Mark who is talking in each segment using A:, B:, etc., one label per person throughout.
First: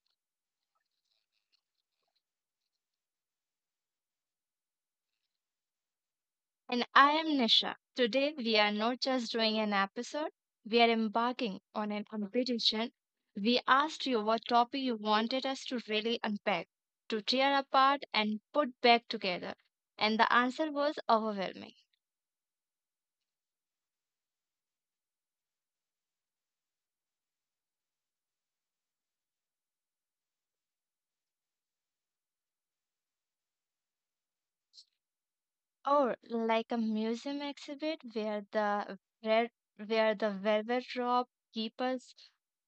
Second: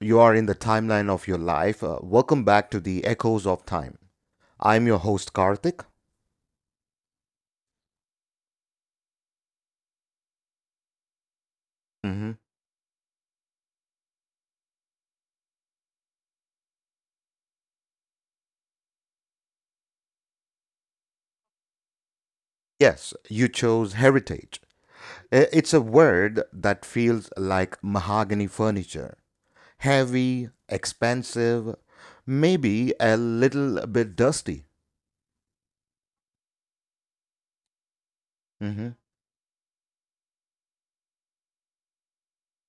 A: you are in the timeline of your life. Welcome back to the Echoes of Time. I'm your host, Karthik.
B: And I am Nisha. Today we are not just doing an episode, we are embarking on an
A: Hmm.
B: competition. We asked you what topic you wanted us to really unpack, to tear apart and put back together. And the answer was overwhelming.
A: Yes, you chose heritage. It's a word that feels like mahogany furniture heavy, expensive, maybe a little bit dusty.
B: Or like a museum exhibit
A: Hmm.
B: where the velvet rope keepers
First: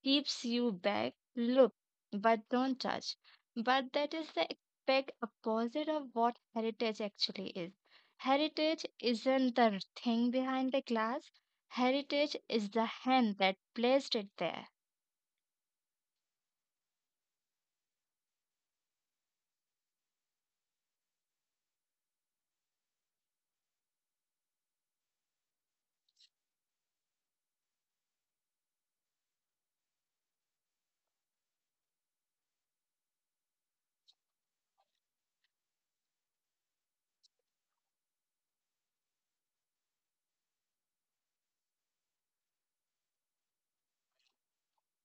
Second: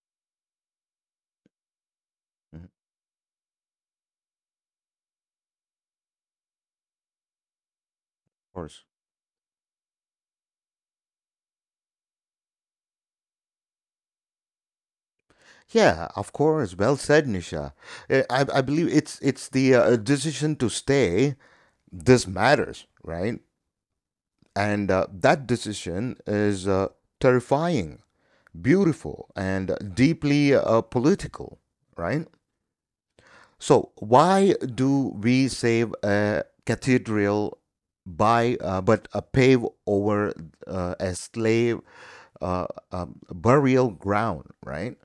B: keeps you back. Look, but
A: Of
B: don't touch. But that is the exact opposite of what heritage actually is.
A: course.
B: Heritage isn't the thing behind the glass. Heritage is the hand that placed it there.
A: Yeah, of course. Well said, Nisha. I believe it's the decision to stay. This matters, right? And that decision is terrifying, beautiful, and deeply political, right? So, why do we save a cathedral by but pave over a slave burial ground, right?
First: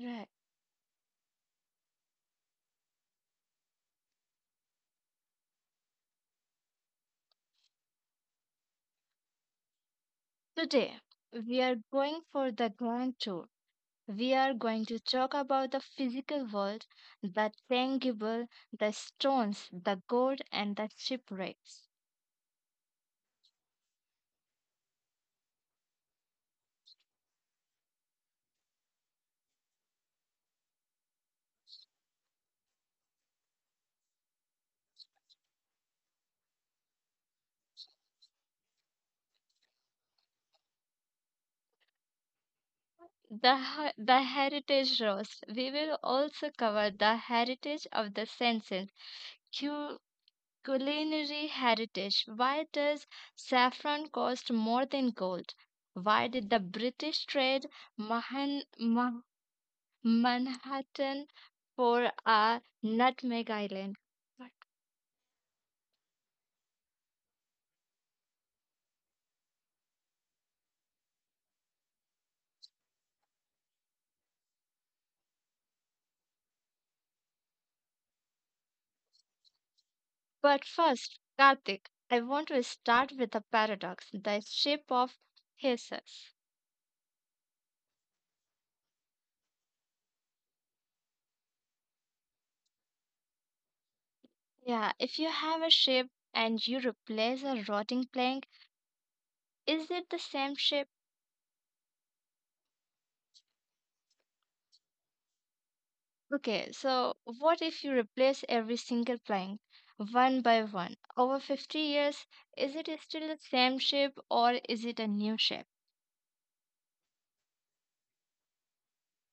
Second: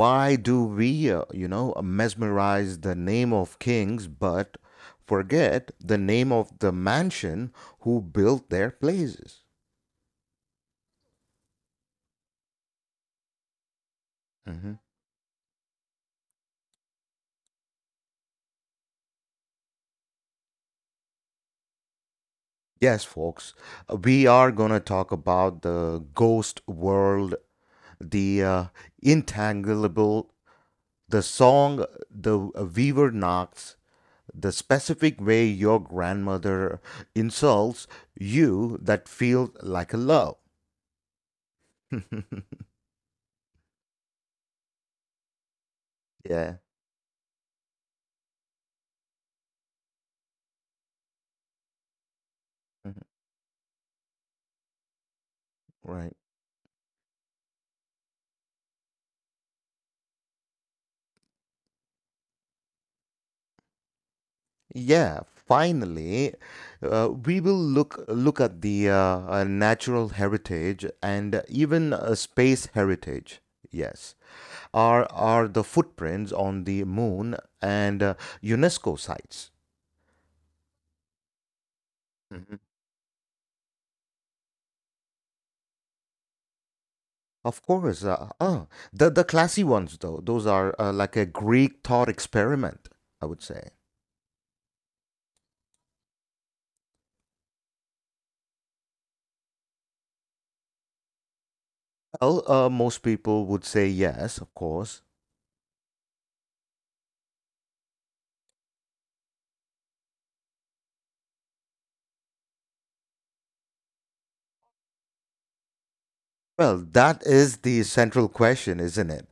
B: Right.
A: do we, mesmerize the name of kings but forget the name of the mansion who built their places?
B: Today, we are going for the grand tour. We are
A: Mhm.
B: going to talk about the physical world, the tangible, the stones, the gold, and the shipwrecks.
A: Yes, folks, we are going to talk about the ghost world, the intangible, the song, the weaver knocks, the specific way your grandmother insults you that feels like a love.
B: The heritage roast. We will
A: Yeah,
B: also cover the heritage of the senses, cu- culinary heritage. Why
A: mhm,
B: does saffron cost more than gold?
A: right.
B: Why did the British trade Mahan- Ma- Manhattan for a nutmeg island?
A: Yeah, finally, we will look at the natural heritage and even space heritage. Yes. Are the footprints on the moon and UNESCO sites.
B: But first, Karthik, I want
A: Mhm.
B: to start with a paradox the shape of Jesus.
A: Of course, the classy ones though, those are like a Greek thought experiment, I would say.
B: Yeah, if you have a shape and you replace a rotting plank, is it the same shape?
A: Well, most people would say yes, of course.
B: Okay, so what if you replace every single plank one by one over 50 years? Is it still the same shape or is it a new shape?
A: Well, that is the central question, isn't it,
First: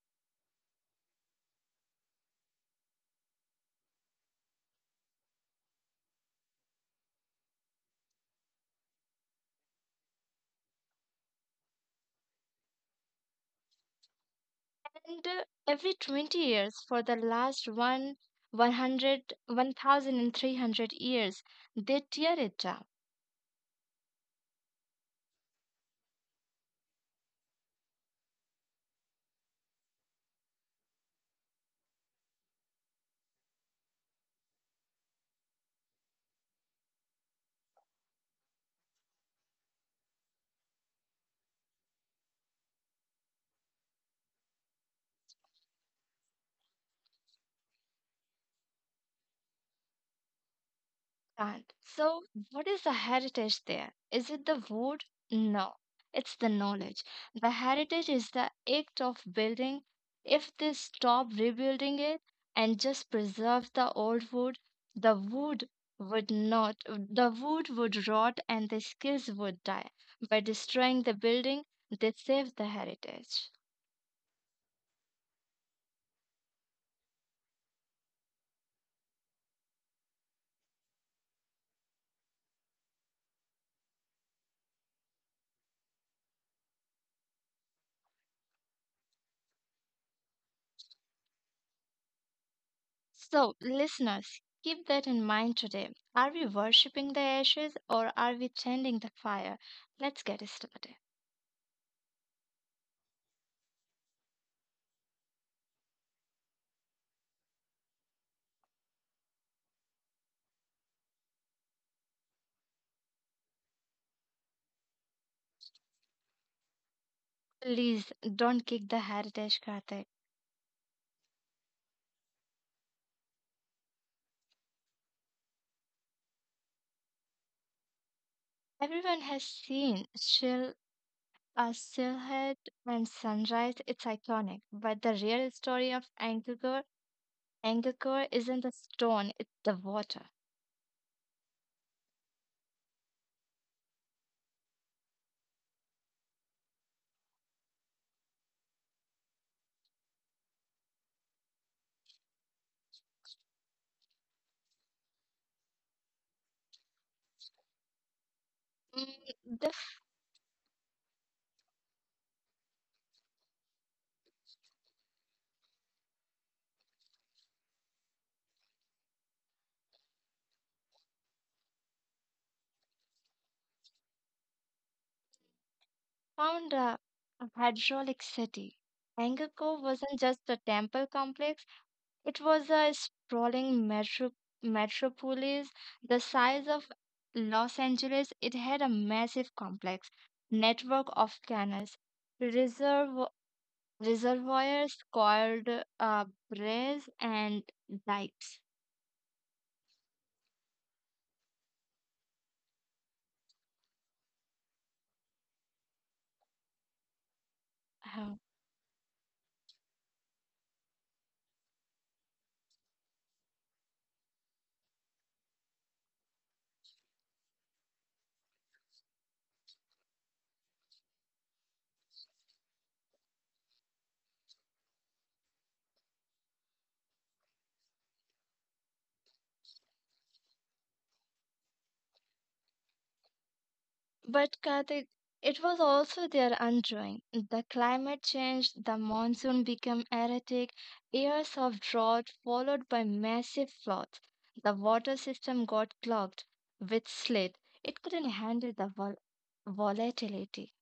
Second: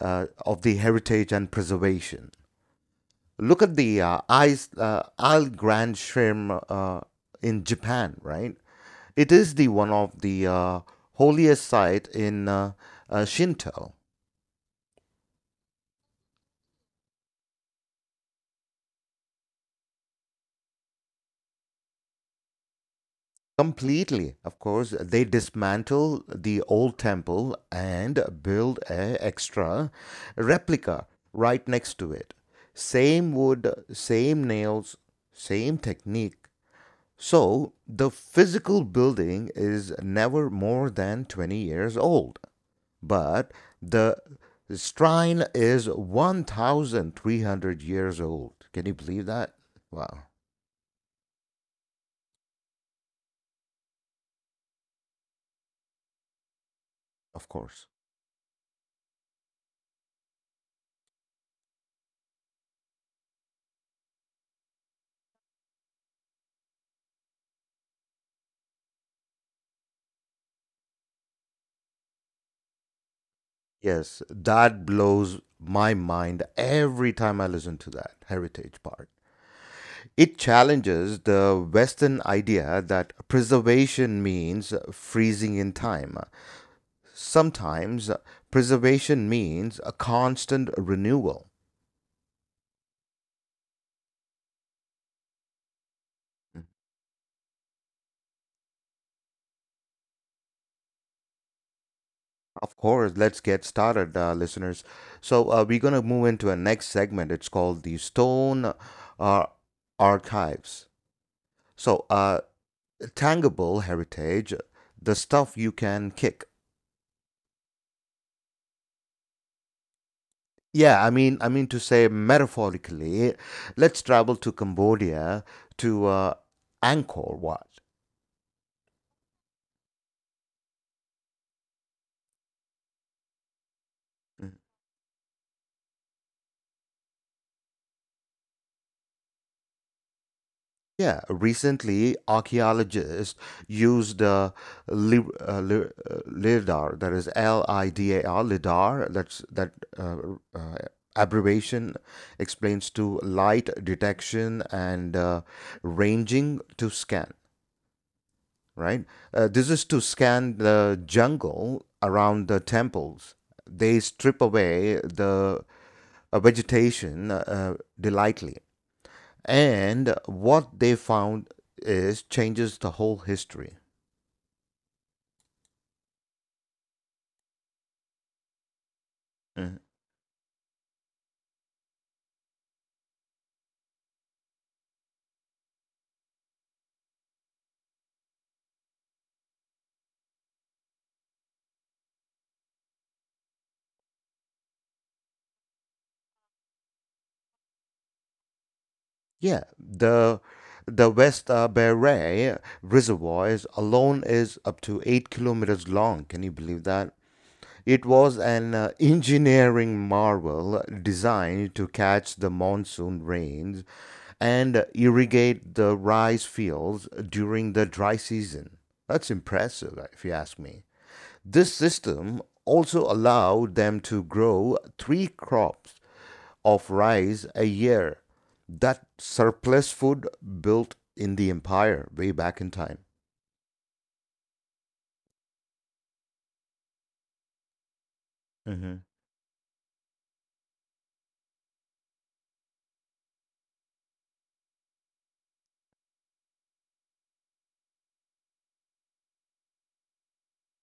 A: of the heritage and preservation. Look at the Isle Grand Shrim in Japan, right? It is the one of the holiest site in Shinto.
B: And every 20 years for the last one, 100, 1,300 years, they tear it down.
A: Completely, of course, they dismantle the old temple and build a extra replica right next to it. Same wood, same nails, same technique. So the physical building is never more than 20 years old. But the shrine is 1,300 years old. Can you believe that? Wow,
B: Right. So, what is the heritage there? Is it the wood? No, it's the knowledge.
A: of
B: The
A: course.
B: heritage is the act of building. If they stop rebuilding it and just preserve the old wood, the wood would not, the wood would rot and the skills would die. By destroying the building, they save the heritage.
A: Yes, that blows my mind every time I listen to that heritage part. It challenges the Western idea that preservation means freezing in time. Sometimes preservation means a constant renewal.
B: So, listeners, keep that in mind today. Are we worshipping the ashes or are we tending the fire? Let's get started.
A: Of course, let's get started, listeners. So, we're going to move into a next segment. It's called the Stone uh, Archives. So, tangible heritage, the stuff you can kick.
B: Please don't kick the heritage carpet.
A: Yeah, I mean to say metaphorically, let's travel to Cambodia to Angkor Wat.
B: Everyone has seen Silhouette and Sunrise. It's iconic. But the real story of Angkor, isn't the stone, it's the water.
A: Yeah, recently archaeologists used LIDAR, that is LIDAR, LIDAR, that uh, uh, abbreviation explains to light detection and ranging to scan, right?
B: Mm,
A: This
B: they
A: is to scan the jungle around the temples. They strip away the vegetation delightly and what they found is changes the whole history.
B: found a hydraulic city.
A: Mhm.
B: Angkor wasn't just a temple complex. It was a sprawling metropolis the size of Los Angeles. It had a massive complex network of canals, reservo- reservoirs called uh, braes and dikes.
A: Yeah, the West Beret Reservoir alone is up to 8 kilometers long. Can you believe that? It was an engineering marvel designed to catch the monsoon rains and irrigate the rice fields during the dry season. That's impressive, if you ask me. This system also allowed them to grow three crops of rice a year, that surplus food built in the empire way back in time.
B: But Karthik, it was also their undoing. The climate change,
A: Hmm.
B: the monsoon became erratic, years of drought followed by massive floods. The water system got clogged with slit. It couldn't handle the volatility.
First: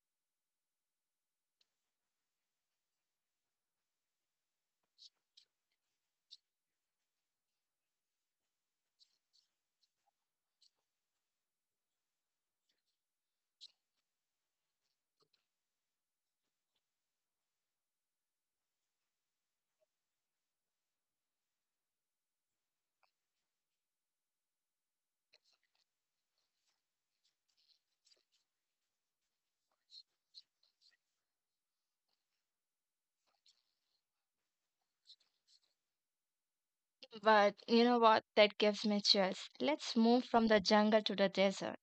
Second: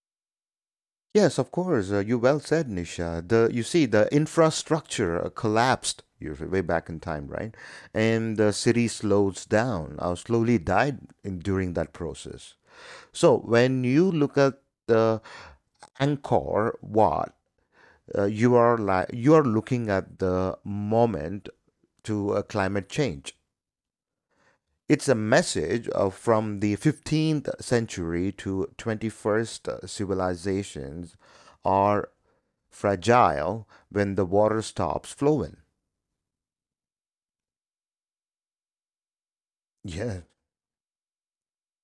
A: Yes, of course. You well said, Nisha. The you see the infrastructure collapsed years way back in time, right? And the city slows down, slowly died during that process. So when you look at the Angkor Wat, you are like you are looking at the moment to climate change. It's a message of from the 15th century to 21st. Civilizations are fragile when the water stops flowing.
B: But you know what? That gives me chills. Let's
A: Yeah.
B: move from the jungle to the desert.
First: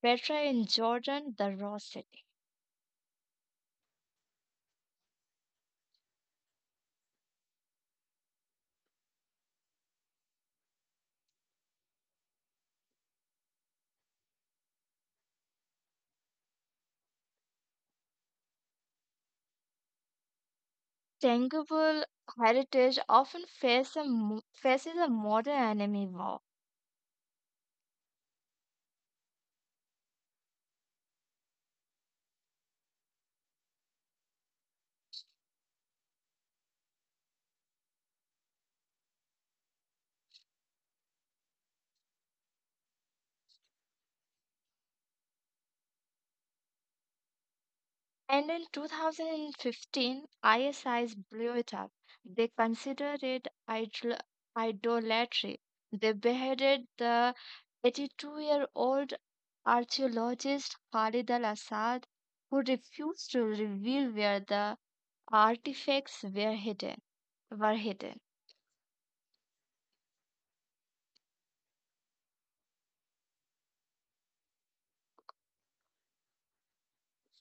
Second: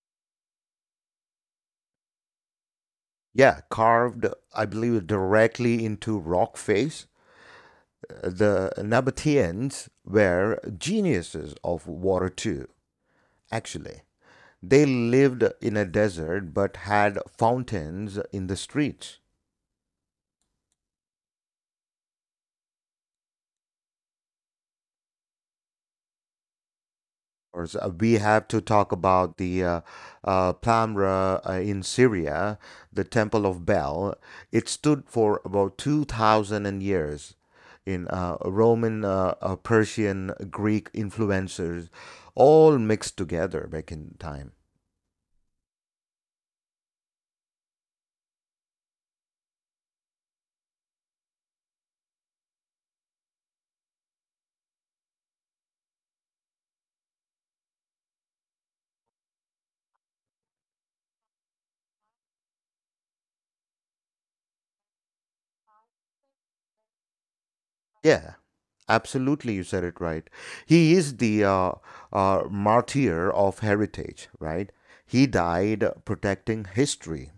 B: Petra in Jordan, the raw city.
A: Yeah, carved, I believe, directly into rock face. The Nabateans were geniuses of water too, actually. They lived in a desert but had fountains in the streets.
B: Tangible heritage often faces a modern enemy war.
A: We have to talk about the Pamra in Syria, the Temple of Bel. It stood for about 2,000 years in Roman, Persian, Greek influencers, all mixed together back in time.
B: And in 2015, ISIS blew it up. They considered it idolatry. They beheaded the 82-year-old archaeologist Khalid al Assad, who refused to reveal where the artifacts were hidden. Were hidden.
A: Yeah, absolutely. You said it right. He is the martyr of heritage, right? He died protecting history.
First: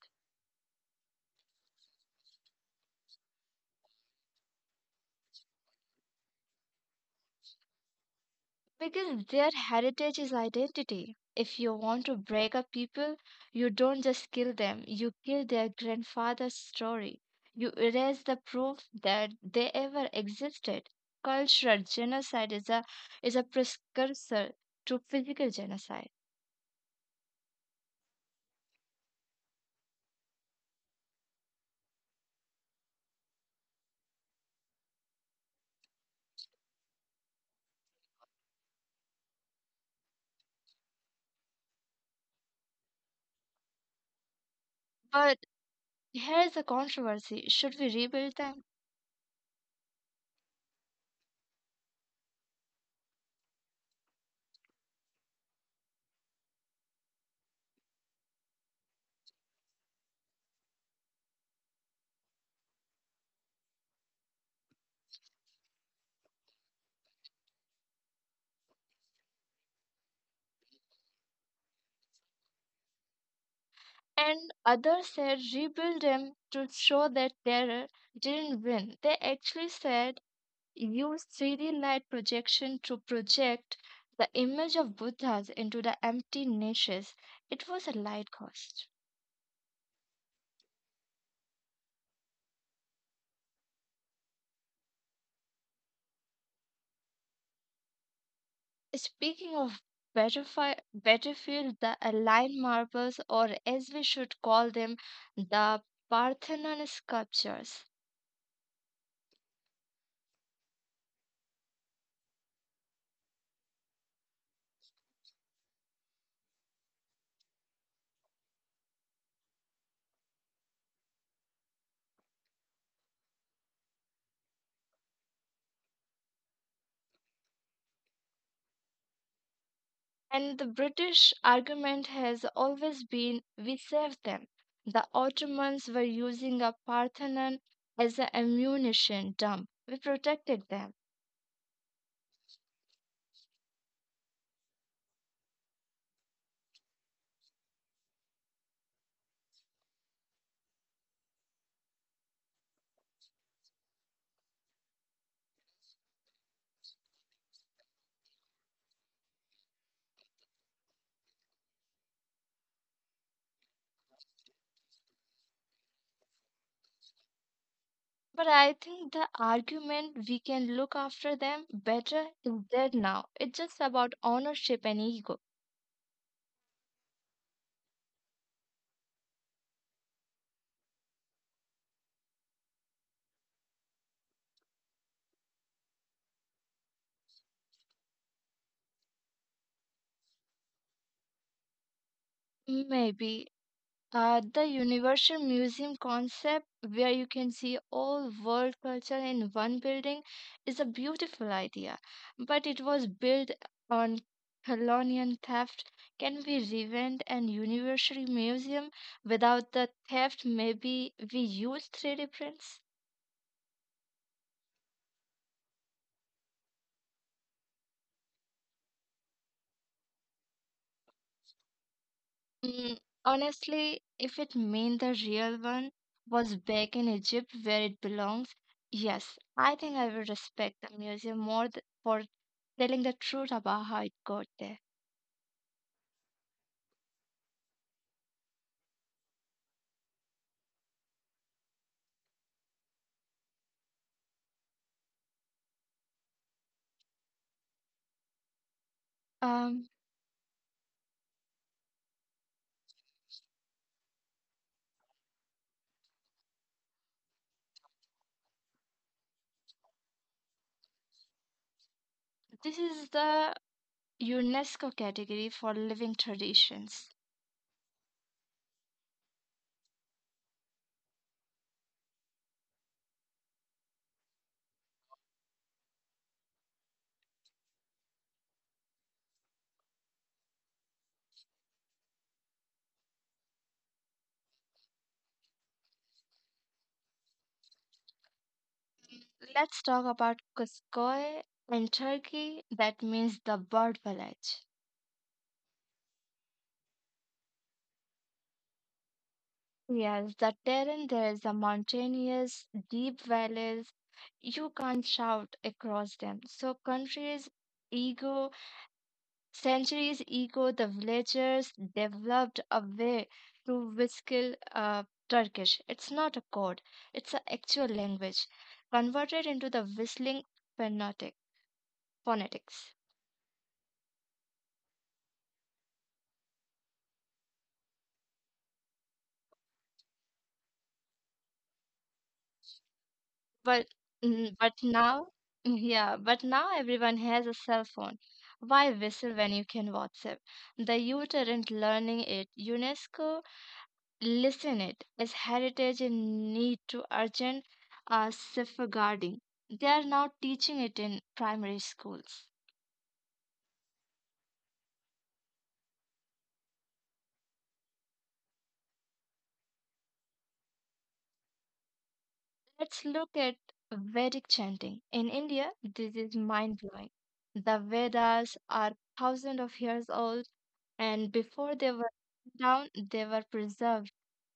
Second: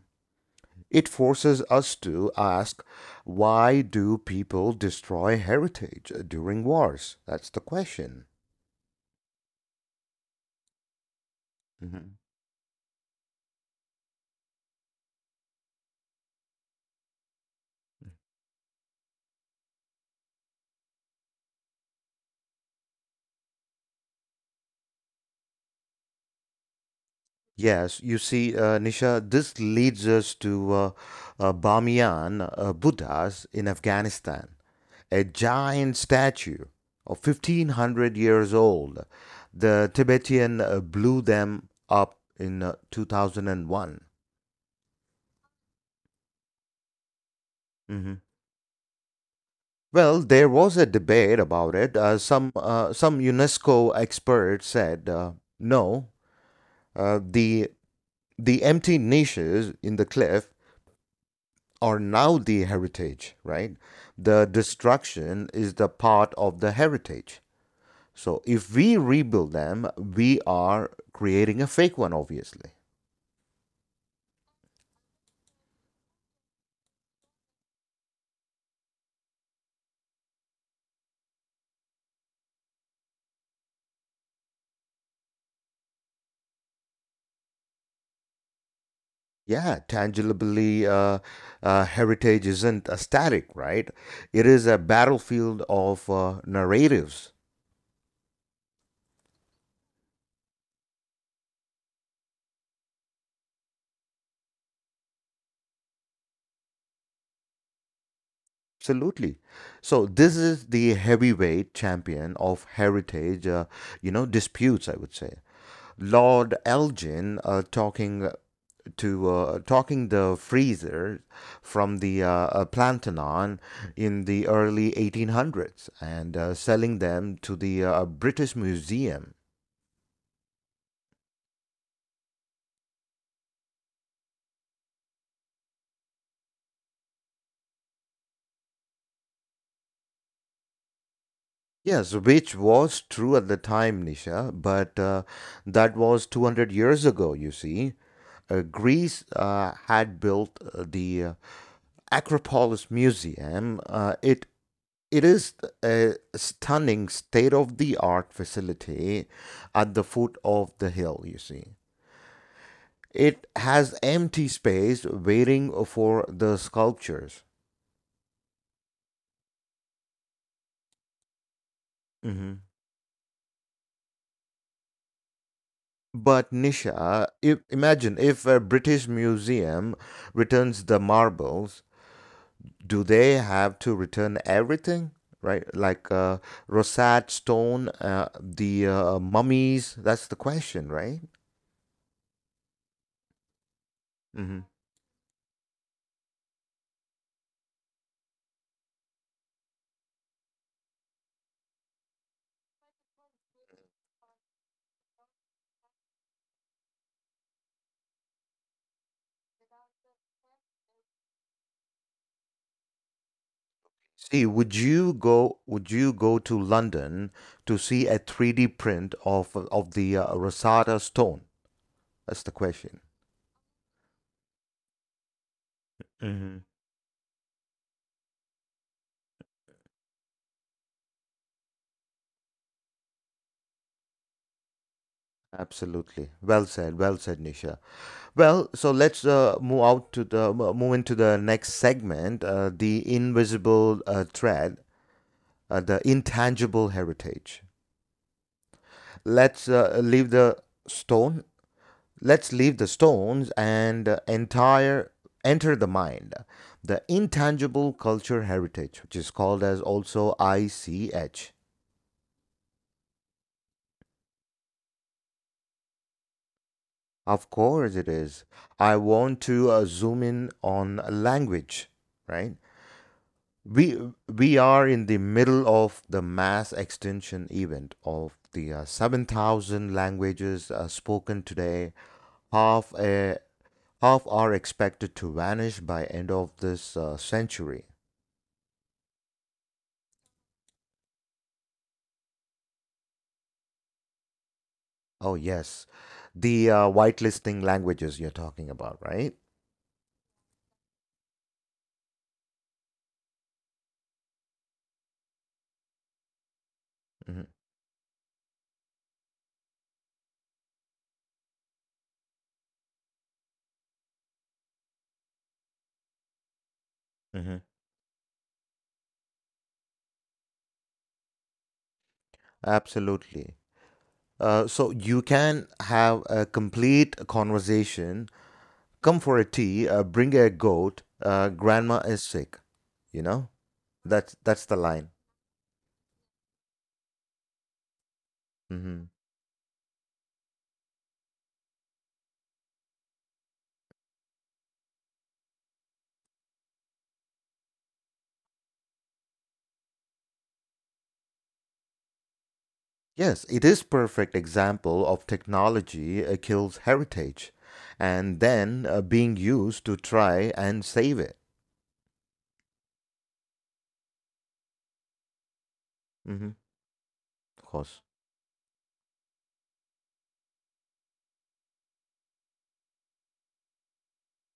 A: It forces us to ask why do people destroy heritage during wars? That's the question.
B: Because their heritage is identity. If you want
A: Mhm.
B: to break up people, you don't just kill them, you kill their grandfather's story. You erase the proof that they ever existed. Cultural genocide is a precursor to physical genocide.
A: Yes, you see, Nisha, this leads us to Bamiyan Buddhas in Afghanistan. A giant statue of 1,500 years old. The Tibetan blew them up in 2001.
B: But here is the controversy, should we
A: Hmm.
B: rebuild them?
A: Well, there was a debate about it. Some UNESCO experts said no. Uh, the the empty niches in the cliff are now the heritage, right? The destruction is the part of the heritage. So if we rebuild them, we are creating a fake one, obviously.
B: And others said rebuild them to show that terror didn't win. They actually said use 3D light projection to project the image of Buddhas into the empty niches. It was a light cost.
A: Yeah, tangibly, heritage isn't a static, right? It is a battlefield of narratives.
B: Speaking of battlefield, the Align marbles, or as we should call them, the Parthenon sculptures.
A: Absolutely. So this is the heavyweight champion of heritage, disputes, I would say. Lord Elgin talking the freezer from the Plantanon in the early 1800s and selling them to the British Museum.
B: And the British argument has always been we saved them. The Ottomans were using a Parthenon as an ammunition dump. We protected them.
A: Yes, which was true at the time, Nisha, but that was 200 years ago, you see. Greece had built the Acropolis Museum. It is a stunning state of the art facility at the foot of the hill, you see. It has empty space waiting for the sculptures.
B: But I think the argument we can look after them better
A: Hmm.
B: is dead now. It's just about ownership and ego.
A: But Nisha, if, imagine if a British museum returns the marbles, do they have to return everything? Right, like Rosat Stone, the mummies. That's the question, right?
B: Maybe
A: Hmm.
B: the Universal Museum concept, where you can see all world culture in one building, is a beautiful idea. But it was built on colonial theft. Can we reinvent an Universal Museum without the theft? Maybe we use 3D prints?
A: See, would you go? Would you go to London to see a 3D print of the Rosetta Stone? That's the
B: Mm,
A: question.
B: Honestly, if it meant the real one was back in Egypt where it belongs, yes, I think I will respect the museum more for telling the truth about how it got there.
A: Absolutely. Well said. Well said, Nisha. Well, so let's move out to the mo- move into the next segment, the invisible thread, the intangible heritage. Let's
B: Um,
A: leave the stone. Let's leave the stones and entire enter the mind, the intangible culture heritage, which is called as also ICH.
B: this is the UNESCO category for living traditions.
A: Of course, it is. I want to zoom in on language, right? We are in the middle of the mass extinction event of the 7,000 languages spoken today. Half a half are expected to vanish by end of this century.
B: Let's talk about Kuskoy in Turkey. That means the bird village.
A: Oh yes, the whitelisting languages you're talking about, right?
B: Yes, the terrain there is a mountainous, deep valleys. You can't shout across them. So
A: Hmm.
B: countries ego, centuries ego, the villagers developed a way to whistle Turkish. It's not a code. It's an
A: Hmm.
B: actual language converted into the whistling phonetic phonetics.
A: Absolutely. So you can have a complete conversation. Come for a tea. Bring a goat. Grandma is sick. You know.
B: But
A: That's
B: mm,
A: that's
B: but
A: the line.
B: now, mm, yeah, but now everyone has a cell phone. Why
A: Hmm.
B: whistle when you can WhatsApp? The youth aren't learning it. UNESCO listen it as heritage in need to urgent safeguarding. They are now teaching it in primary schools.
A: Yes, it is perfect example of technology kills heritage, and then being used to try and save it.
B: Let's look at Vedic chanting. In India, this is
A: Hmm.
B: mind blowing.
A: Of
B: The
A: course,
B: Vedas are thousands of years old, and before they were down, they were preserved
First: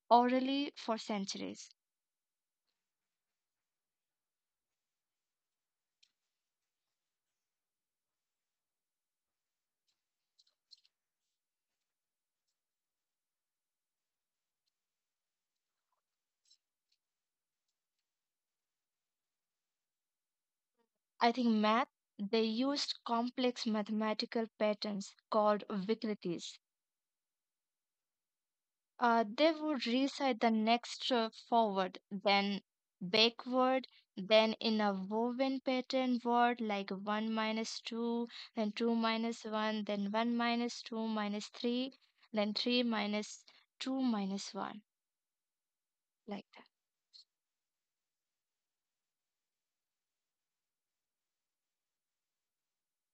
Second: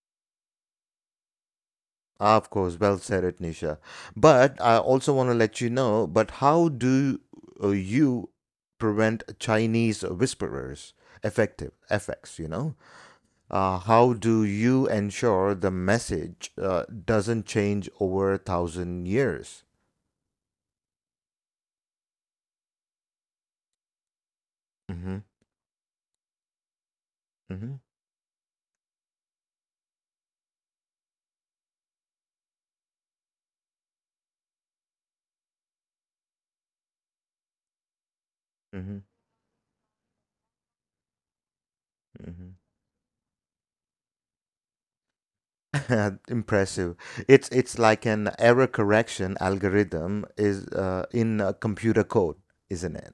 B: orally for centuries.
A: Ah, of course. Well said, it Nisha. But I also want to let you know. But how do you prevent Chinese whisperers? Effective effects. How do you ensure the message doesn't change over 1,000 years?
B: I think math, they used complex mathematical patterns
A: Hmm.
B: called Vikritis.
A: Hmm.
B: They would recite the next forward, then backward, then in a woven pattern word like 1 minus 2, then 2
A: Mhm,
B: minus 1, then 1 minus 2 minus 3, then
A: mhm.
B: 3 minus 2 minus 1, like that.
A: Impressive. It's like an error correction algorithm is in computer code, isn't it?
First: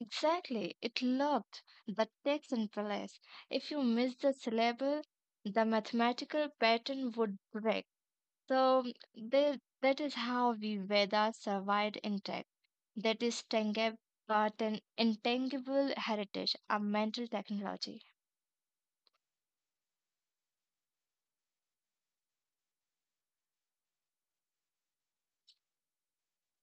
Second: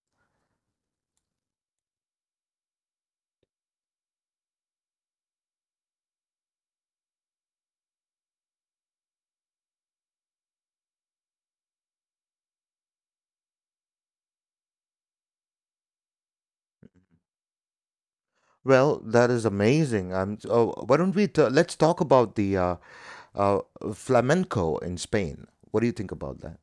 B: Exactly. It loved the text and place. If you miss the syllable, the mathematical pattern would break. So that is how we Vedas survived intact. That is Tengeb, but an intangible heritage, a mental technology.
A: Well, that is amazing. Oh, why don't let's talk about the uh, flamenco in Spain. What do you think about that?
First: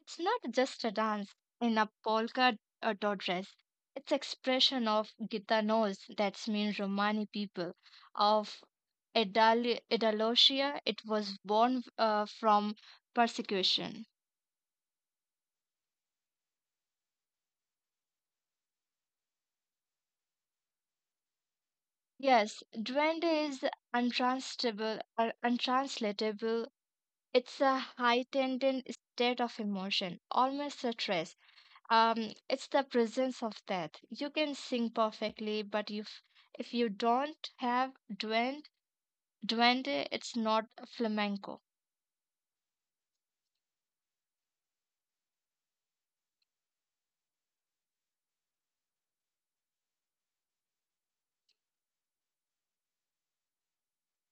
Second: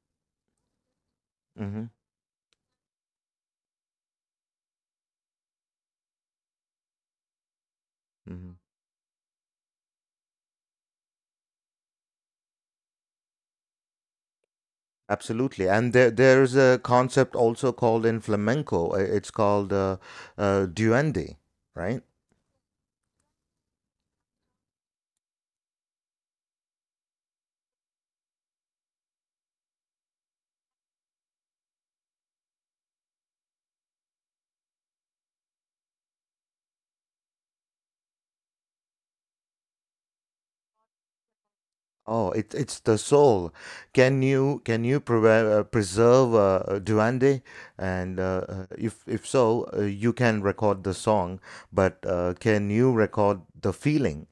B: It's not just a dance in
A: Mm-hmm.
B: a polka dot dress. It's expression of Gitanos, that's means Romani people,
A: Mhm.
B: of Idalosia. It was born from persecution.
A: Absolutely. And there's a concept also called in flamenco. It's called duende, right?
B: Yes, duende is untranslatable. It's a heightened state of emotion, almost a stress. It's the presence of that. You can sing perfectly, but if you don't have duende, it's not flamenco.
A: Oh, it's the soul. Can you preserve duende? And if so, you can record the song, but can you record the feeling?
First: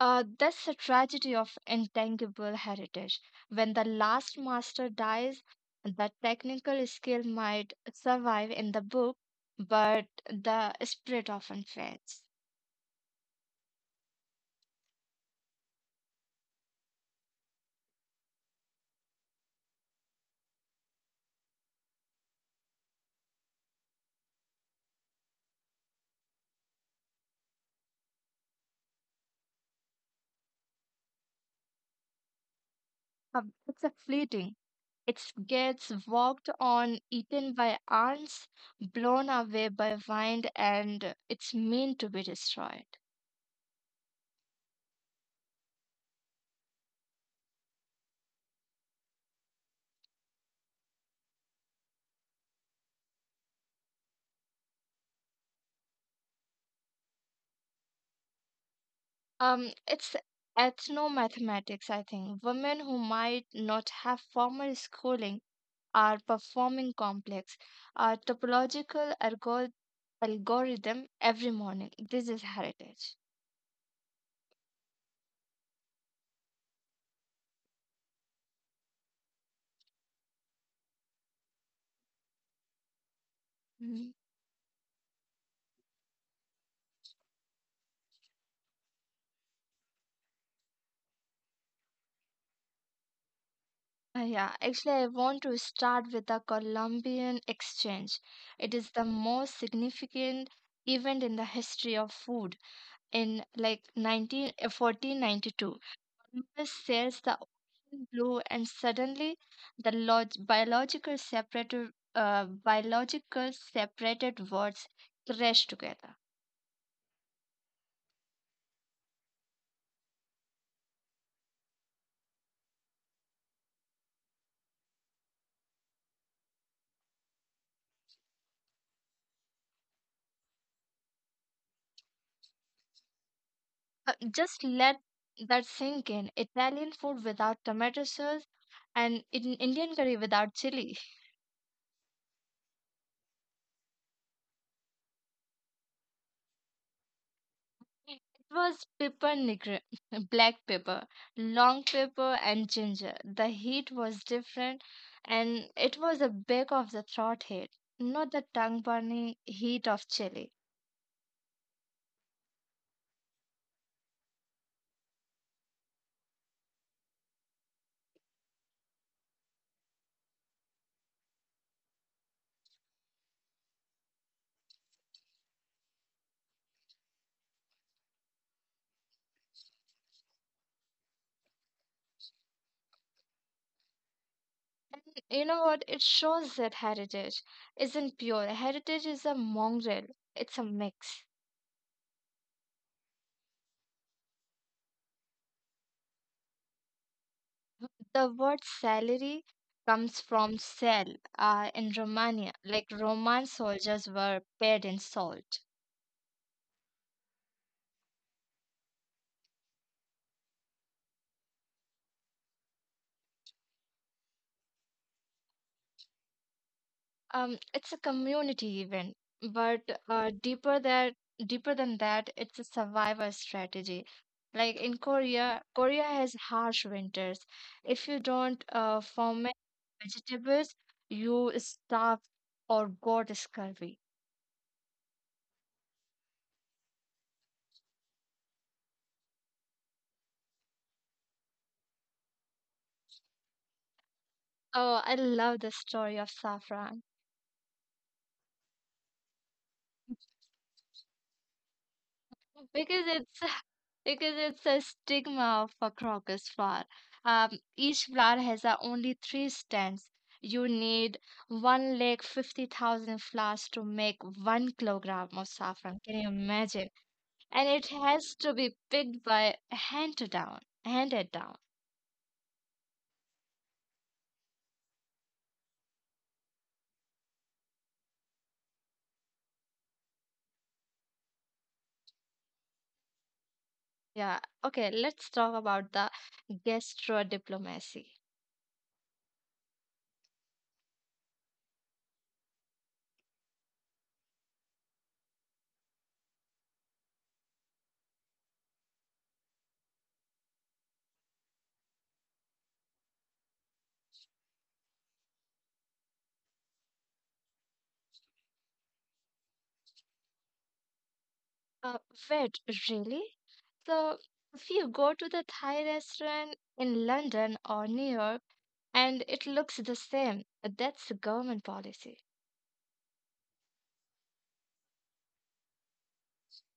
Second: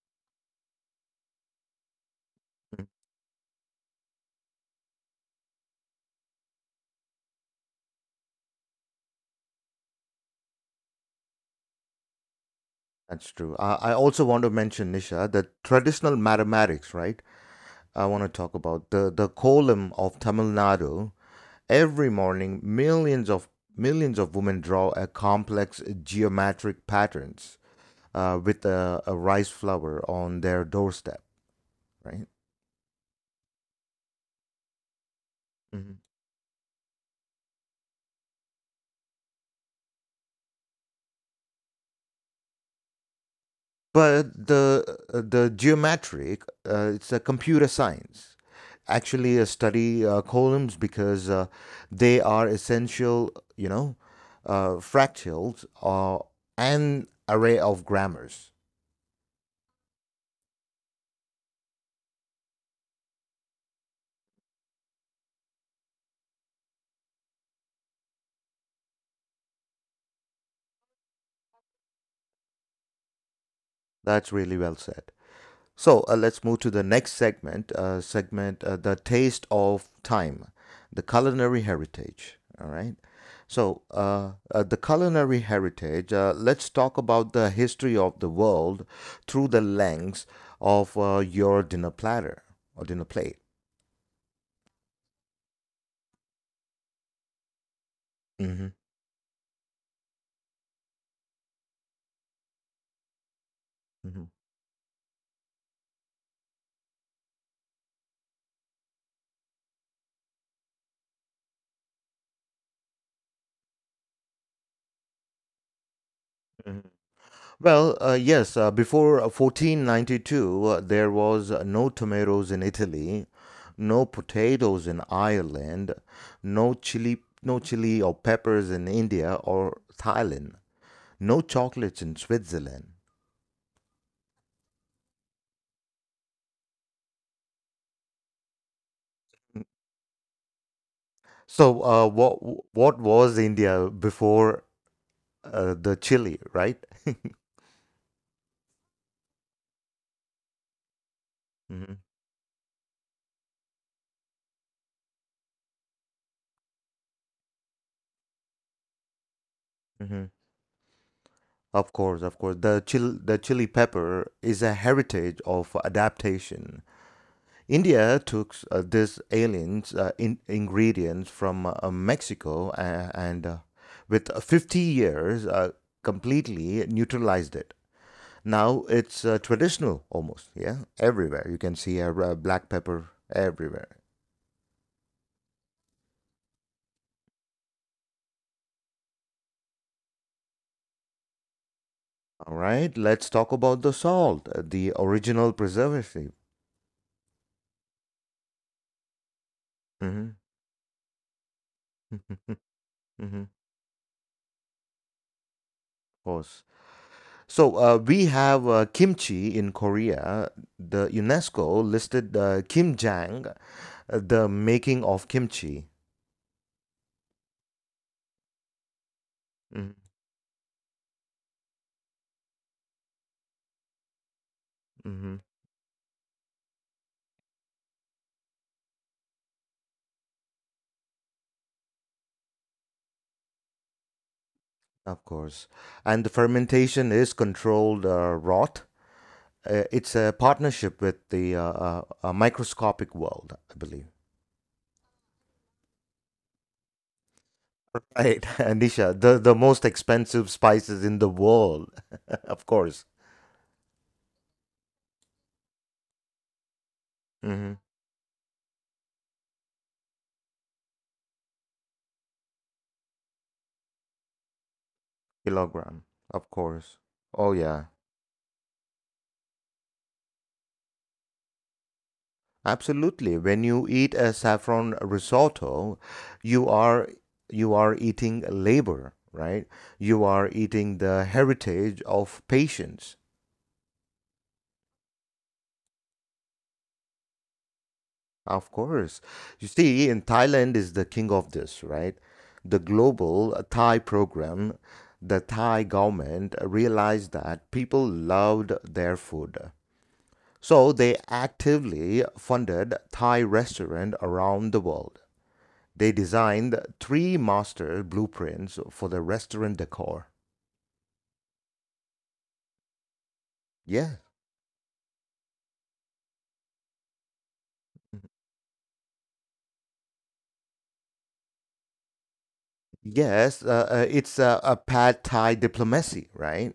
B: That's the tragedy of intangible heritage. When the last master dies, the technical skill might survive in the book, but the spirit often fades.
A: That's true. I also want to mention, Nisha, the traditional mathematics, right? I want to talk about the column of Tamil Nadu. Every morning, millions of women draw a complex geometric patterns with a rice flour on their doorstep, right?
B: Uh, it's a fleeting. It gets
A: Mhm.
B: walked on, eaten by ants, blown away by wind, and it's meant to be destroyed.
A: But the geometric, it's a computer science. Actually, study columns because they are essential, fractals and array of grammars.
B: It's ethnomathematics, I think. Women who might not have formal schooling are performing complex, topological algorithm every morning. This is heritage.
A: That's really well said. So let's move to the next segment, the taste of time, the culinary heritage. All right. So
B: Mm-hmm.
A: the culinary heritage. Let's talk about the history of the world through the lens of your dinner platter or dinner plate.
B: Yeah, actually, I want to start with the Columbian Exchange.
A: Mm-hmm.
B: It is the most significant event in the history of food. In like
A: Mm-hmm.
B: 19, 1492, Columbus sails the ocean blue, and suddenly the log biological separated words crash together.
A: Mm-hmm. Well, yes, before 1492, there was no tomatoes in Italy, no potatoes in Ireland, no chili, no chili or peppers in India or Thailand, no chocolates in Switzerland.
B: Just let that sink in. Italian food without tomato sauce, and in Indian curry without chili.
A: So, what was India before the chili, right?
B: It was pepper negra, black pepper, long
A: Mhm,
B: pepper, and ginger. The heat was different, and it was the back of the throat heat, not the tongue burning heat of
A: mhm.
B: chili.
A: Of course, of course. The chili pepper is a heritage of adaptation. India took these aliens ingredients from Mexico and with 50 years completely neutralized it. Now it's traditional almost, yeah, everywhere. You can see black pepper everywhere.
B: You know what? It shows that heritage isn't pure. Heritage is a mongrel, it's a mix.
A: All right, let's talk about the salt, the original preservative.
B: The word salary comes
A: Mm-hmm.
B: from cell in Romania,
A: Mm-hmm.
B: like Roman soldiers were paid in salt.
A: Of course. So we have kimchi in Korea. The UNESCO listed kimjang, the making of kimchi.
B: It's a community event,
A: Mm-hmm.
B: but uh, deeper that deeper than that, it's a survival strategy. Like in
A: Mm-hmm.
B: Korea, has harsh winters. If you don't ferment vegetables, you starve or got scurvy.
A: Of course. And the fermentation is controlled rot. It's a partnership with the microscopic world, I believe.
B: Oh, I love the story of saffron.
A: Right. Anisha, the most expensive spices in the world, of
B: Because
A: course.
B: it's because it's a stigma of a crocus flower. Um,
A: Hmm.
B: each flower has only three stems. You need 150,000 flowers to make 1 kilogram of saffron.
A: Kilogram,
B: Can you
A: of
B: imagine?
A: course. Oh,
B: And it
A: yeah.
B: has to be picked by handed down.
A: Absolutely. When you eat a saffron risotto, you are you are eating labor, right? You are eating the heritage of patience.
B: Yeah. Okay. Let's talk about the gastro diplomacy.
A: Of course. You see, in Thailand is the king of this, right? The global Thai program, the Thai government realized that people loved their food. So they actively funded Thai restaurant around the world. They designed three master blueprints for the restaurant decor.
B: Uh, Wait, really?
A: Yeah.
B: So if you go to the Thai restaurant in London or New York and it looks the same. That's a government policy.
A: Yes, it's a pad Thai diplomacy, right?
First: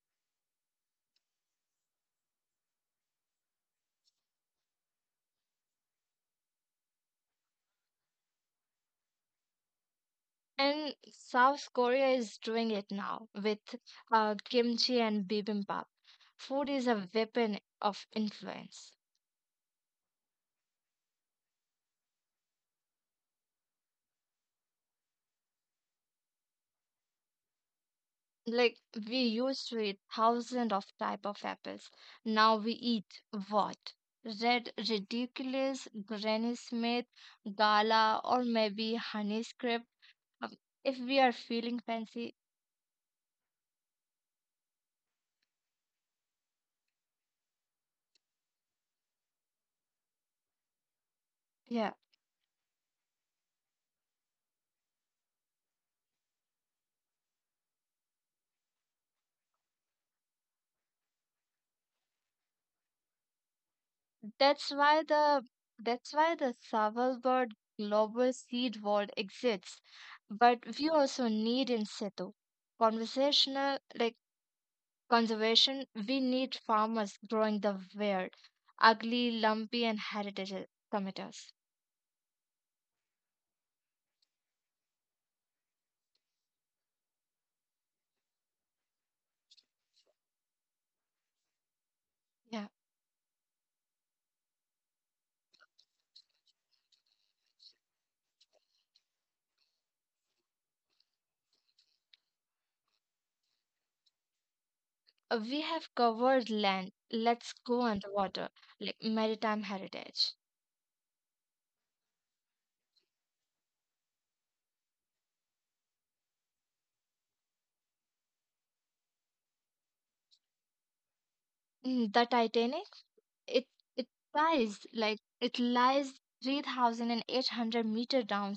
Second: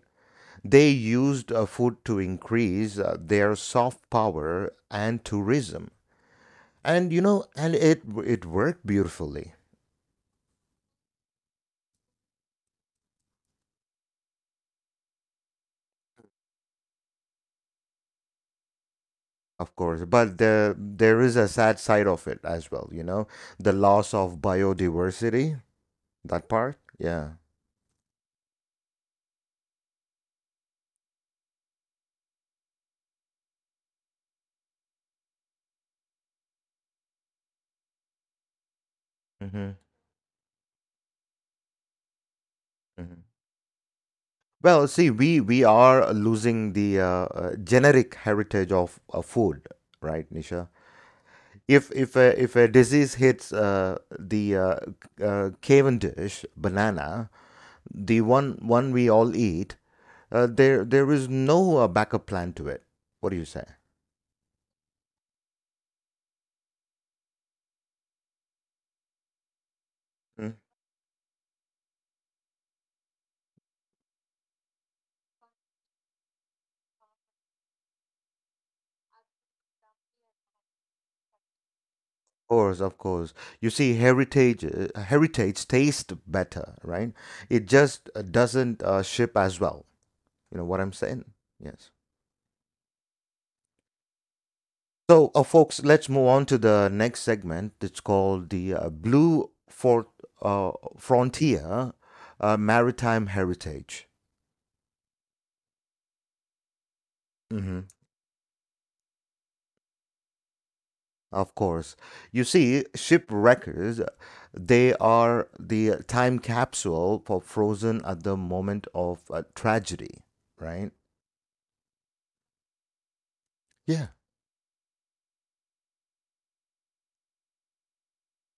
A: They used food to increase their soft power and tourism, and you know, and it worked beautifully,
B: And South Korea is doing it now with kimchi and bibimbap. Food is a weapon of influence.
A: of course. There is a sad side of it as well, you know, the loss of biodiversity. That part, yeah.
B: Like we used to eat thousands of type of apples. Now we eat what? Red ridiculous, Granny Smith, Gala, or maybe Honey
A: Hmm.
B: Script. Um, If we are feeling fancy,
A: Well, see, we are losing the generic heritage of food, right, Nisha? If
B: yeah.
A: if a, if a disease hits the Cavendish banana, the one we all eat, there is no backup plan to it. What do you say?
B: That's why the that's why the Svalbard global seed world exists.
A: Mm.
B: But we also need in situ conversational like conservation. We need farmers growing the weird, ugly, lumpy, and heritage tomatoes.
A: Of course, of course. You see, heritage tastes better, right? It just doesn't ship as well. You know what I'm saying? Yes.
B: Yeah,
A: So, folks, let's move on to the next segment. It's called the Blue Fort, uh, Frontier Maritime Heritage.
B: We have covered land. Let's go
A: Hmm.
B: underwater, like maritime heritage.
A: Of course. You see, ship records, they are the time capsule for frozen at the moment of tragedy, right?
B: The Titanic. It
A: Yeah.
B: it it lies 3,800 meter down,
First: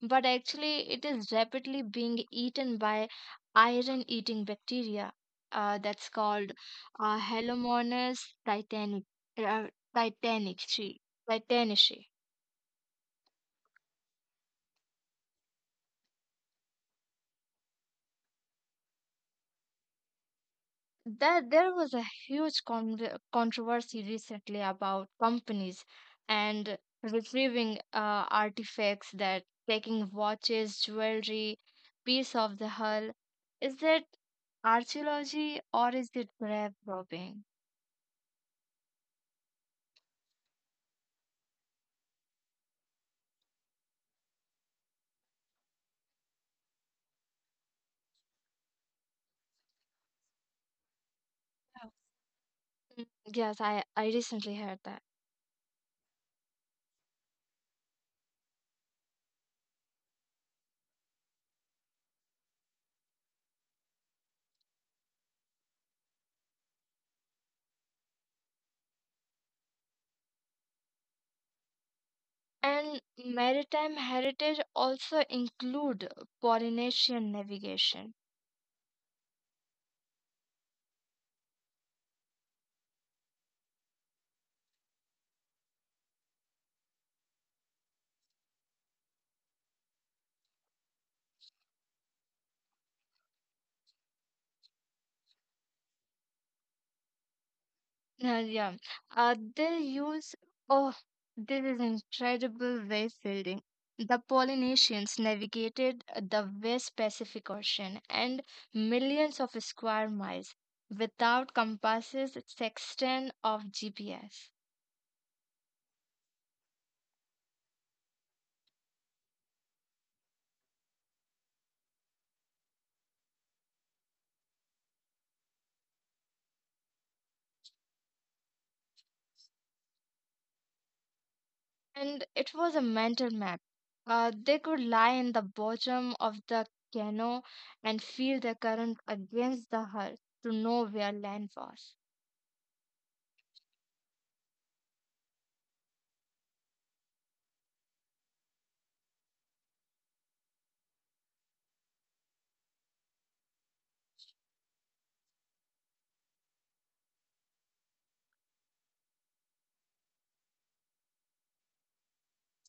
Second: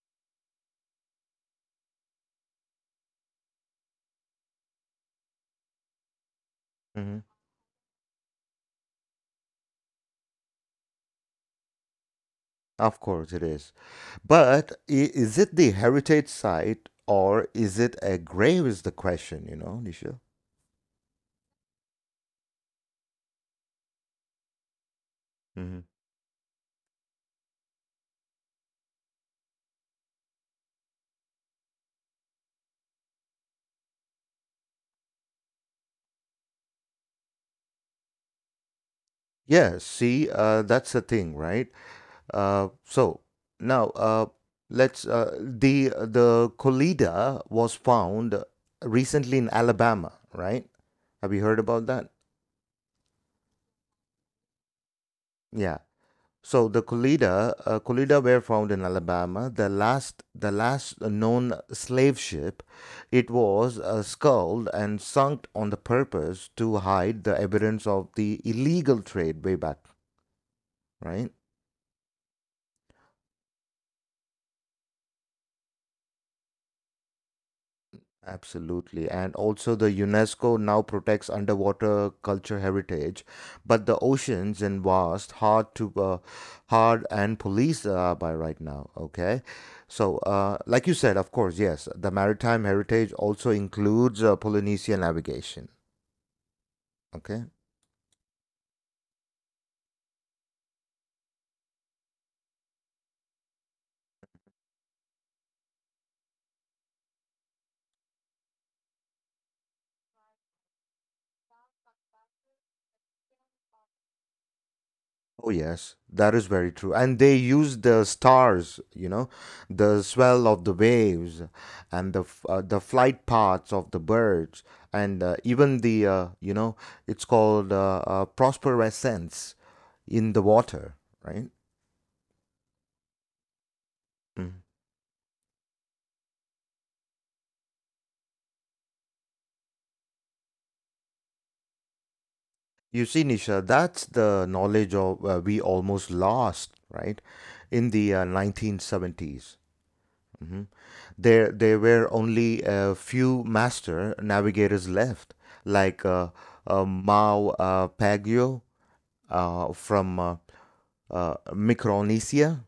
B: but actually it is rapidly being eaten by iron-eating bacteria. That's called
A: Hmm.
B: Halomonas uh, titanic, titanici.
A: Of course it is. But is it the heritage site or is it a grave is the question, you know, Nisha?
B: There was a huge controversy recently about companies and retrieving artifacts that taking watches, jewelry, piece of the hull. Is that archaeology or is it grave robbing?
A: Yeah, see, that's the thing, right? So now let's The Collider was found recently in Alabama, right? Have you heard about
B: Yeah.
A: that?
B: Mm, Yes, I recently heard that.
A: Yeah. So the Collider, Collider were found in Alabama. The last known slave ship, it was sculled and sunk on the purpose to hide the evidence of the illegal trade way back, right?
B: And maritime heritage also include Polynesian navigation.
A: Absolutely. And also, the UNESCO now protects underwater culture heritage, but the oceans and vast, hard to hard and police by right now. Okay. So, like you said, of course, yes, the maritime heritage also includes Polynesian navigation. Okay.
B: Yeah. Uh, they use, oh, this is incredible wave building. The Polynesians navigated the West Pacific Ocean and millions of square miles without compasses, sextant, or GPS.
A: Oh, yes, that is very true. And they use the stars, you know, the swell of the waves and the the flight paths of the birds and even the you know, it's called phosphorescence in the water, right?
B: And it was a mental map. They
A: Mm.
B: could lie in the bottom of the canoe and feel the current against the hull to know where land was.
A: You see, Nisha, that's the knowledge of we almost lost, right, in the 1970s. Mhm. There were only a few master navigators left, like Mao Pagio from Micronesia.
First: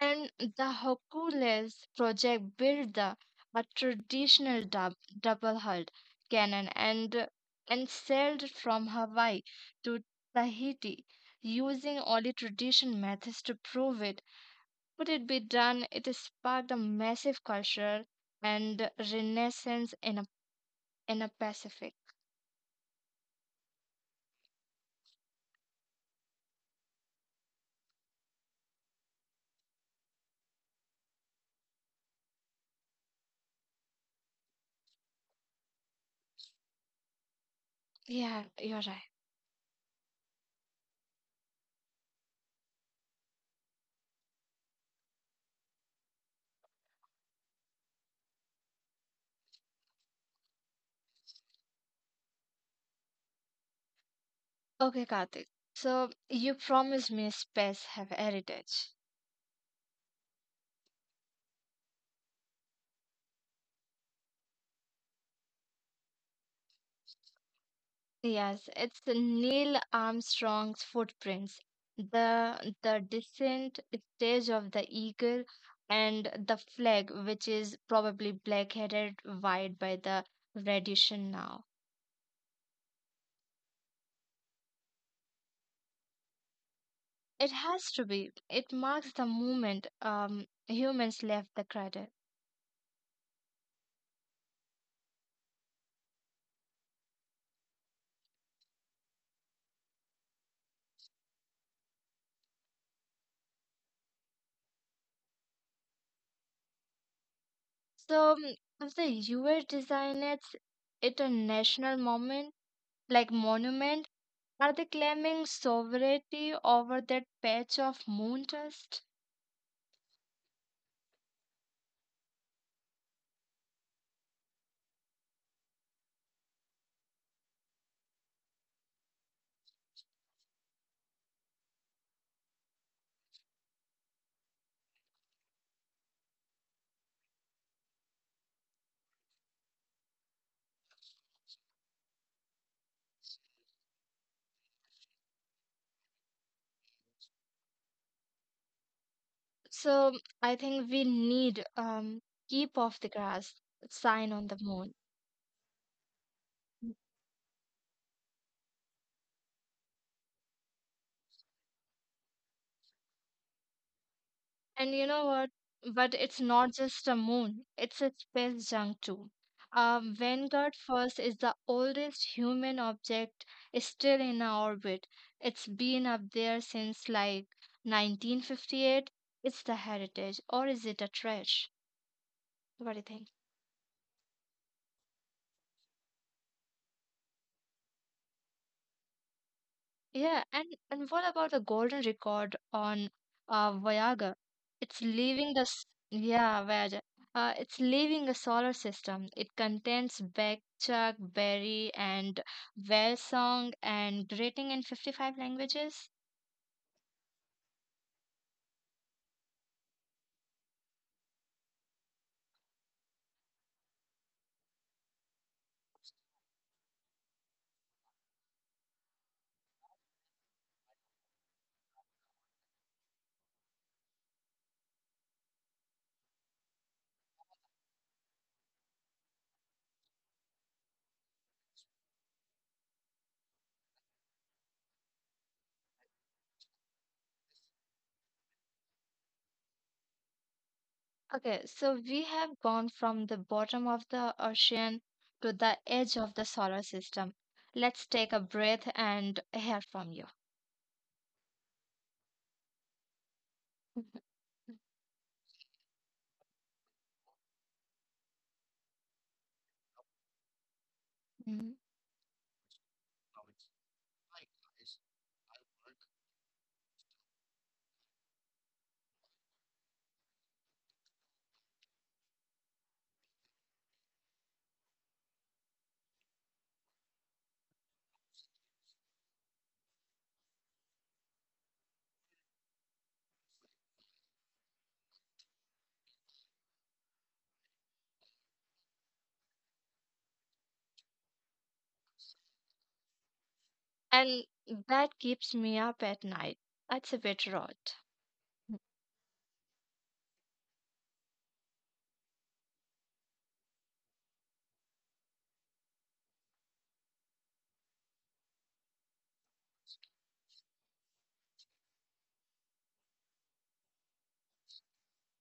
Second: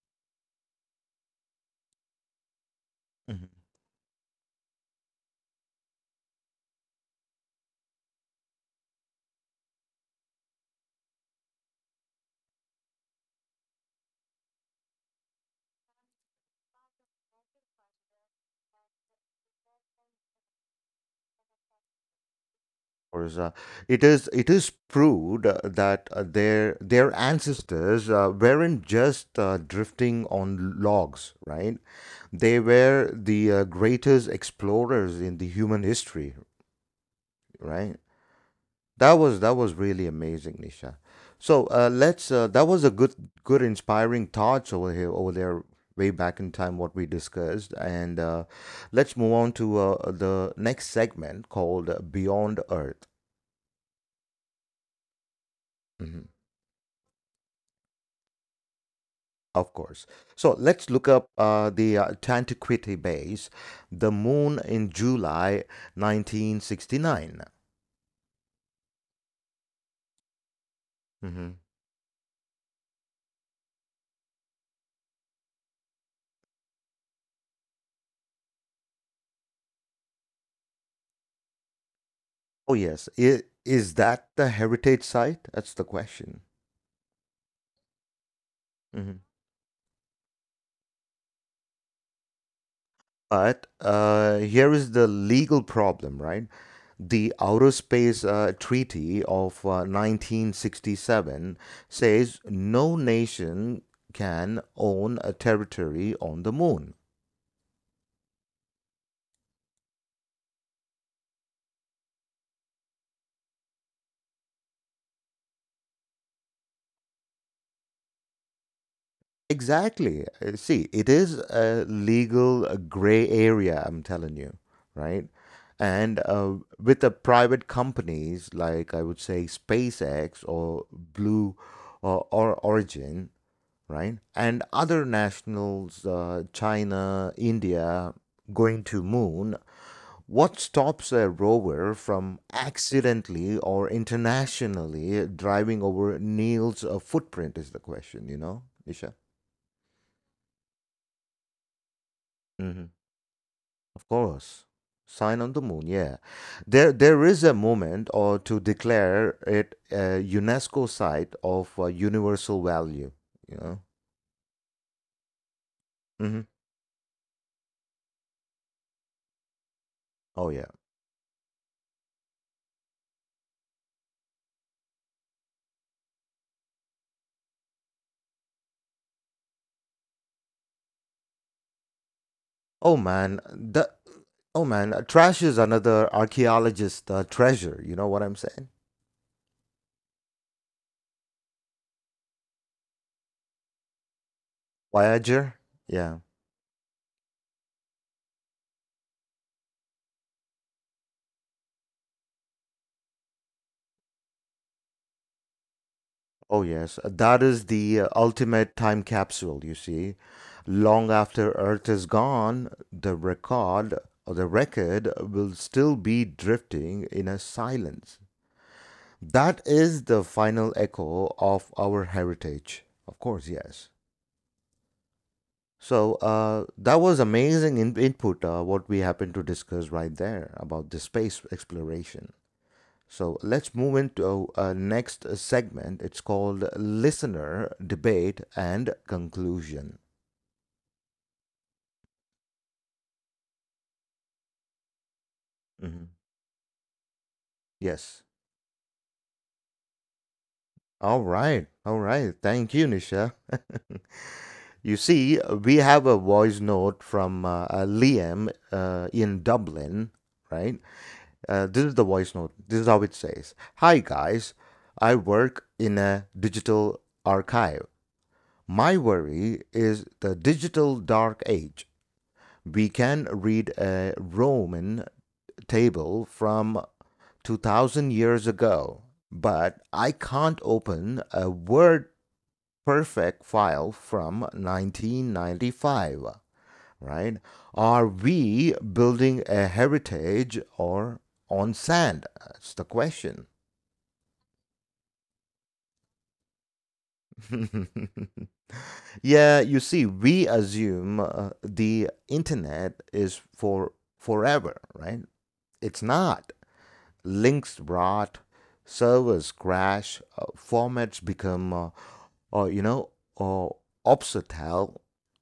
B: And the Hercules project built the
A: Mhm.
B: a traditional double hulled cannon and sailed from Hawaii to Tahiti using only traditional methods to prove it. Could it be done? It sparked a massive culture and renaissance in a Pacific.
A: Or is, uh, it is proved that their ancestors weren't just drifting on logs, right? They were the greatest explorers in the human history, right?
B: Yeah, you're right.
A: That was really amazing, Nisha. So let's. That was a good, good, inspiring thoughts over here, over there, way back in time, what we discussed, and let's move on to the next segment called Beyond Earth.
B: Okay, Karthik. So
A: Mhm.
B: you promised me space have heritage.
A: Of course. So let's look up the Tantiquity base, the moon in July 1969.
B: Yes, it's Neil Armstrong's
A: Mhm.
B: footprints, the descent stage of the eagle, and the flag, which is probably black-headed white by the radiation now.
A: Oh yes, is that the heritage site? That's the question.
B: It has to be. It marks
A: Mm-hmm.
B: the moment humans left the crater.
A: But here is the legal problem, right? The Outer Space Treaty of 1967 says no nation can own a territory on the moon.
B: So if the U.S. designates it a national moment, like monument, are they claiming sovereignty over that patch of moon dust?
A: Exactly. See, it is a legal gray area, I'm telling you, right? And with the private companies like I would say SpaceX or Blue or Origin, right? And other nationals, China, India, going to moon. What stops a rover from accidentally or internationally driving over Neil's footprint is the question, you know, Isha?
B: So I think we need keep
A: Hmm.
B: off the grass
A: Of
B: sign on the
A: course.
B: moon.
A: Sign on the moon, yeah. There is a moment or to declare it a UNESCO site of universal value, you know?
B: And you know what? But it's
A: Hmm.
B: not just a moon, it's a space junk too.
A: Oh, yeah.
B: Vanguard first is the oldest human object still in our orbit. It's been up there since like 1958. It's the heritage, or is it a trash? What
A: Oh
B: do you think?
A: man, the Oh man, trash is another archaeologist treasure. You know what I'm saying?
B: Yeah, and what about the golden record on Voyager? It's leaving
A: Voyager.
B: the
A: Yeah.
B: yeah, Voyager. It's leaving the solar system. It contains Bachchuck, Berry, and whale song, and greeting in 55 languages.
A: Oh yes, that is the ultimate time capsule. You see, long after Earth is gone, the record will still be drifting in a silence. That is the final echo of our heritage. Of course, yes. So that was amazing input. What we happened to discuss right there about the space exploration. So let's move into next segment. It's called listener debate and conclusion.
B: Okay, so we have gone from the bottom of the ocean to the
A: Mhm.
B: edge of the solar system. Let's
A: Yes.
B: take a breath and hear from you.
A: All right. All right. Thank you, Nisha. You see, we have a voice note from Liam in Dublin, right?
B: Mhm.
A: This is the voice note. This is how it says, "Hi, guys. I work in a digital archive. My worry is the digital dark age. We can read a Roman table from 2000 years ago, but I can't open a Word perfect file from 1995, right? Are we building a heritage or on sand?" That's the question.
B: And that keeps me up at night. That's a bit rot.
A: yeah, you see, we assume the internet is for forever, right? It's not. Links rot, servers crash, formats become, you know, uh, obsolete,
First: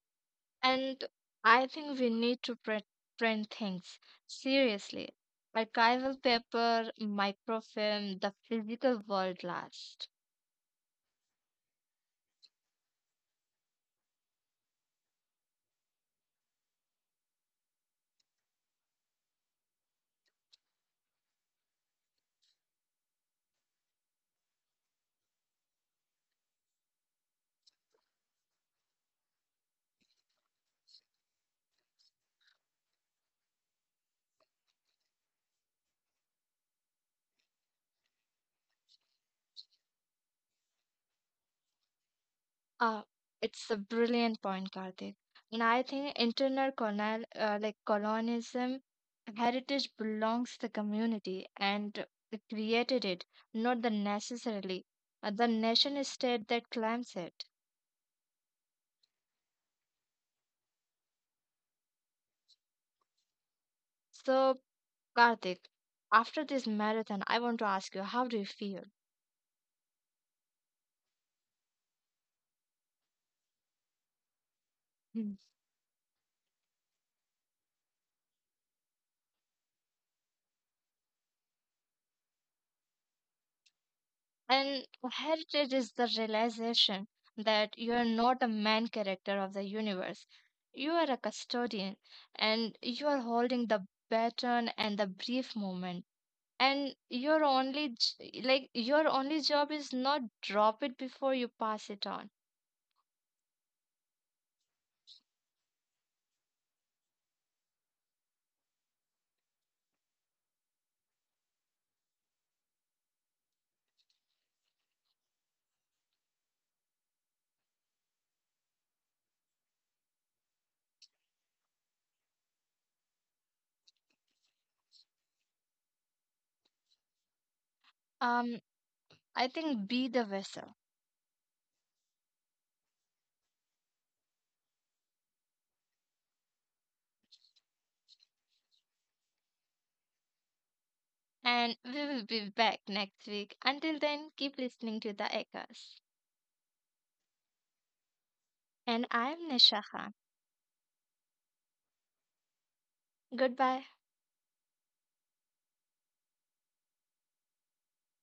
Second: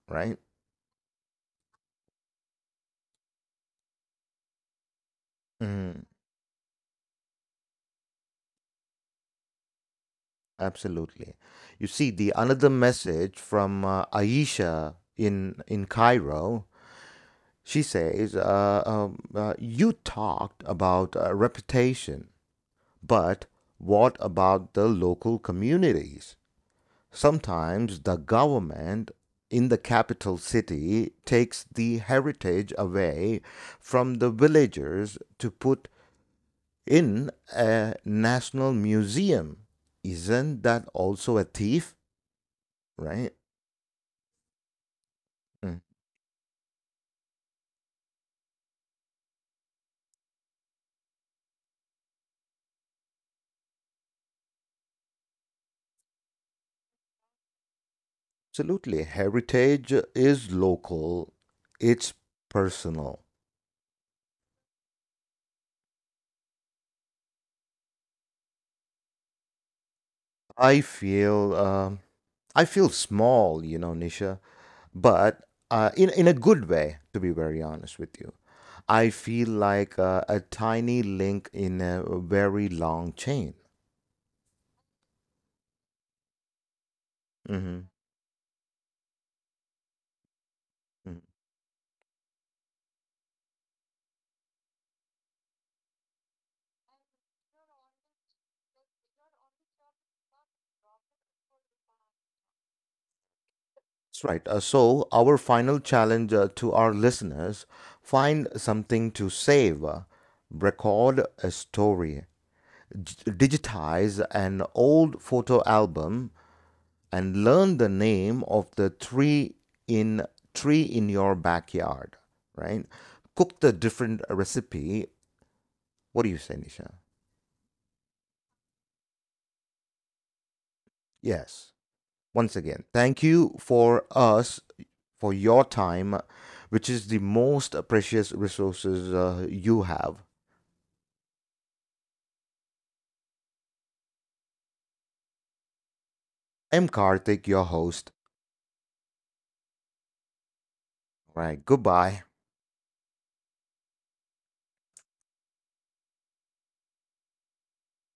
A: right?
B: And I think we need to print things seriously.
A: Mm,
B: Archival paper, microfilm, the physical world last.
A: absolutely. You see, the another message from Aisha in Cairo. She says, "You talked about reputation." But what about the local communities? Sometimes the government in the capital city takes the heritage away from the villagers to put in a national museum. Isn't that also a thief?
B: Ah,
A: Right?
B: it's a brilliant point, Karthik. And
A: Mm.
B: I think internal like colonialism, heritage belongs to the community and it created it, not the necessarily the nation state that claims it.
A: Absolutely. Heritage is local, it's personal.
B: So Karthik, after this marathon, I want to ask you, how do you feel?
A: I feel, um I feel small, you know, Nisha,
B: Hmm.
A: but in a good way to be very honest with you, I feel like a tiny link in a very long chain.
B: And heritage is the realization that
A: Hmm.
B: you are not a main character of the universe. You are a
A: That's
B: custodian and you are holding the baton and the brief moment. And your only job is not drop it before you pass it on.
A: right. So our final challenge to our listeners, find something to save, record a story, digitize an old photo album and learn the name of the tree in tree in your backyard, right, cook the different recipe. What do you say, Nisha?
B: Um, I think be the vessel.
A: Yes. Once again, thank you for us for your time, which is the most precious resources you have.
B: And we will be back next week. Until then, keep listening to the echoes.
A: I'm Karthik, your host.
B: And I'm Nisha.
A: All right. Goodbye.
B: Goodbye.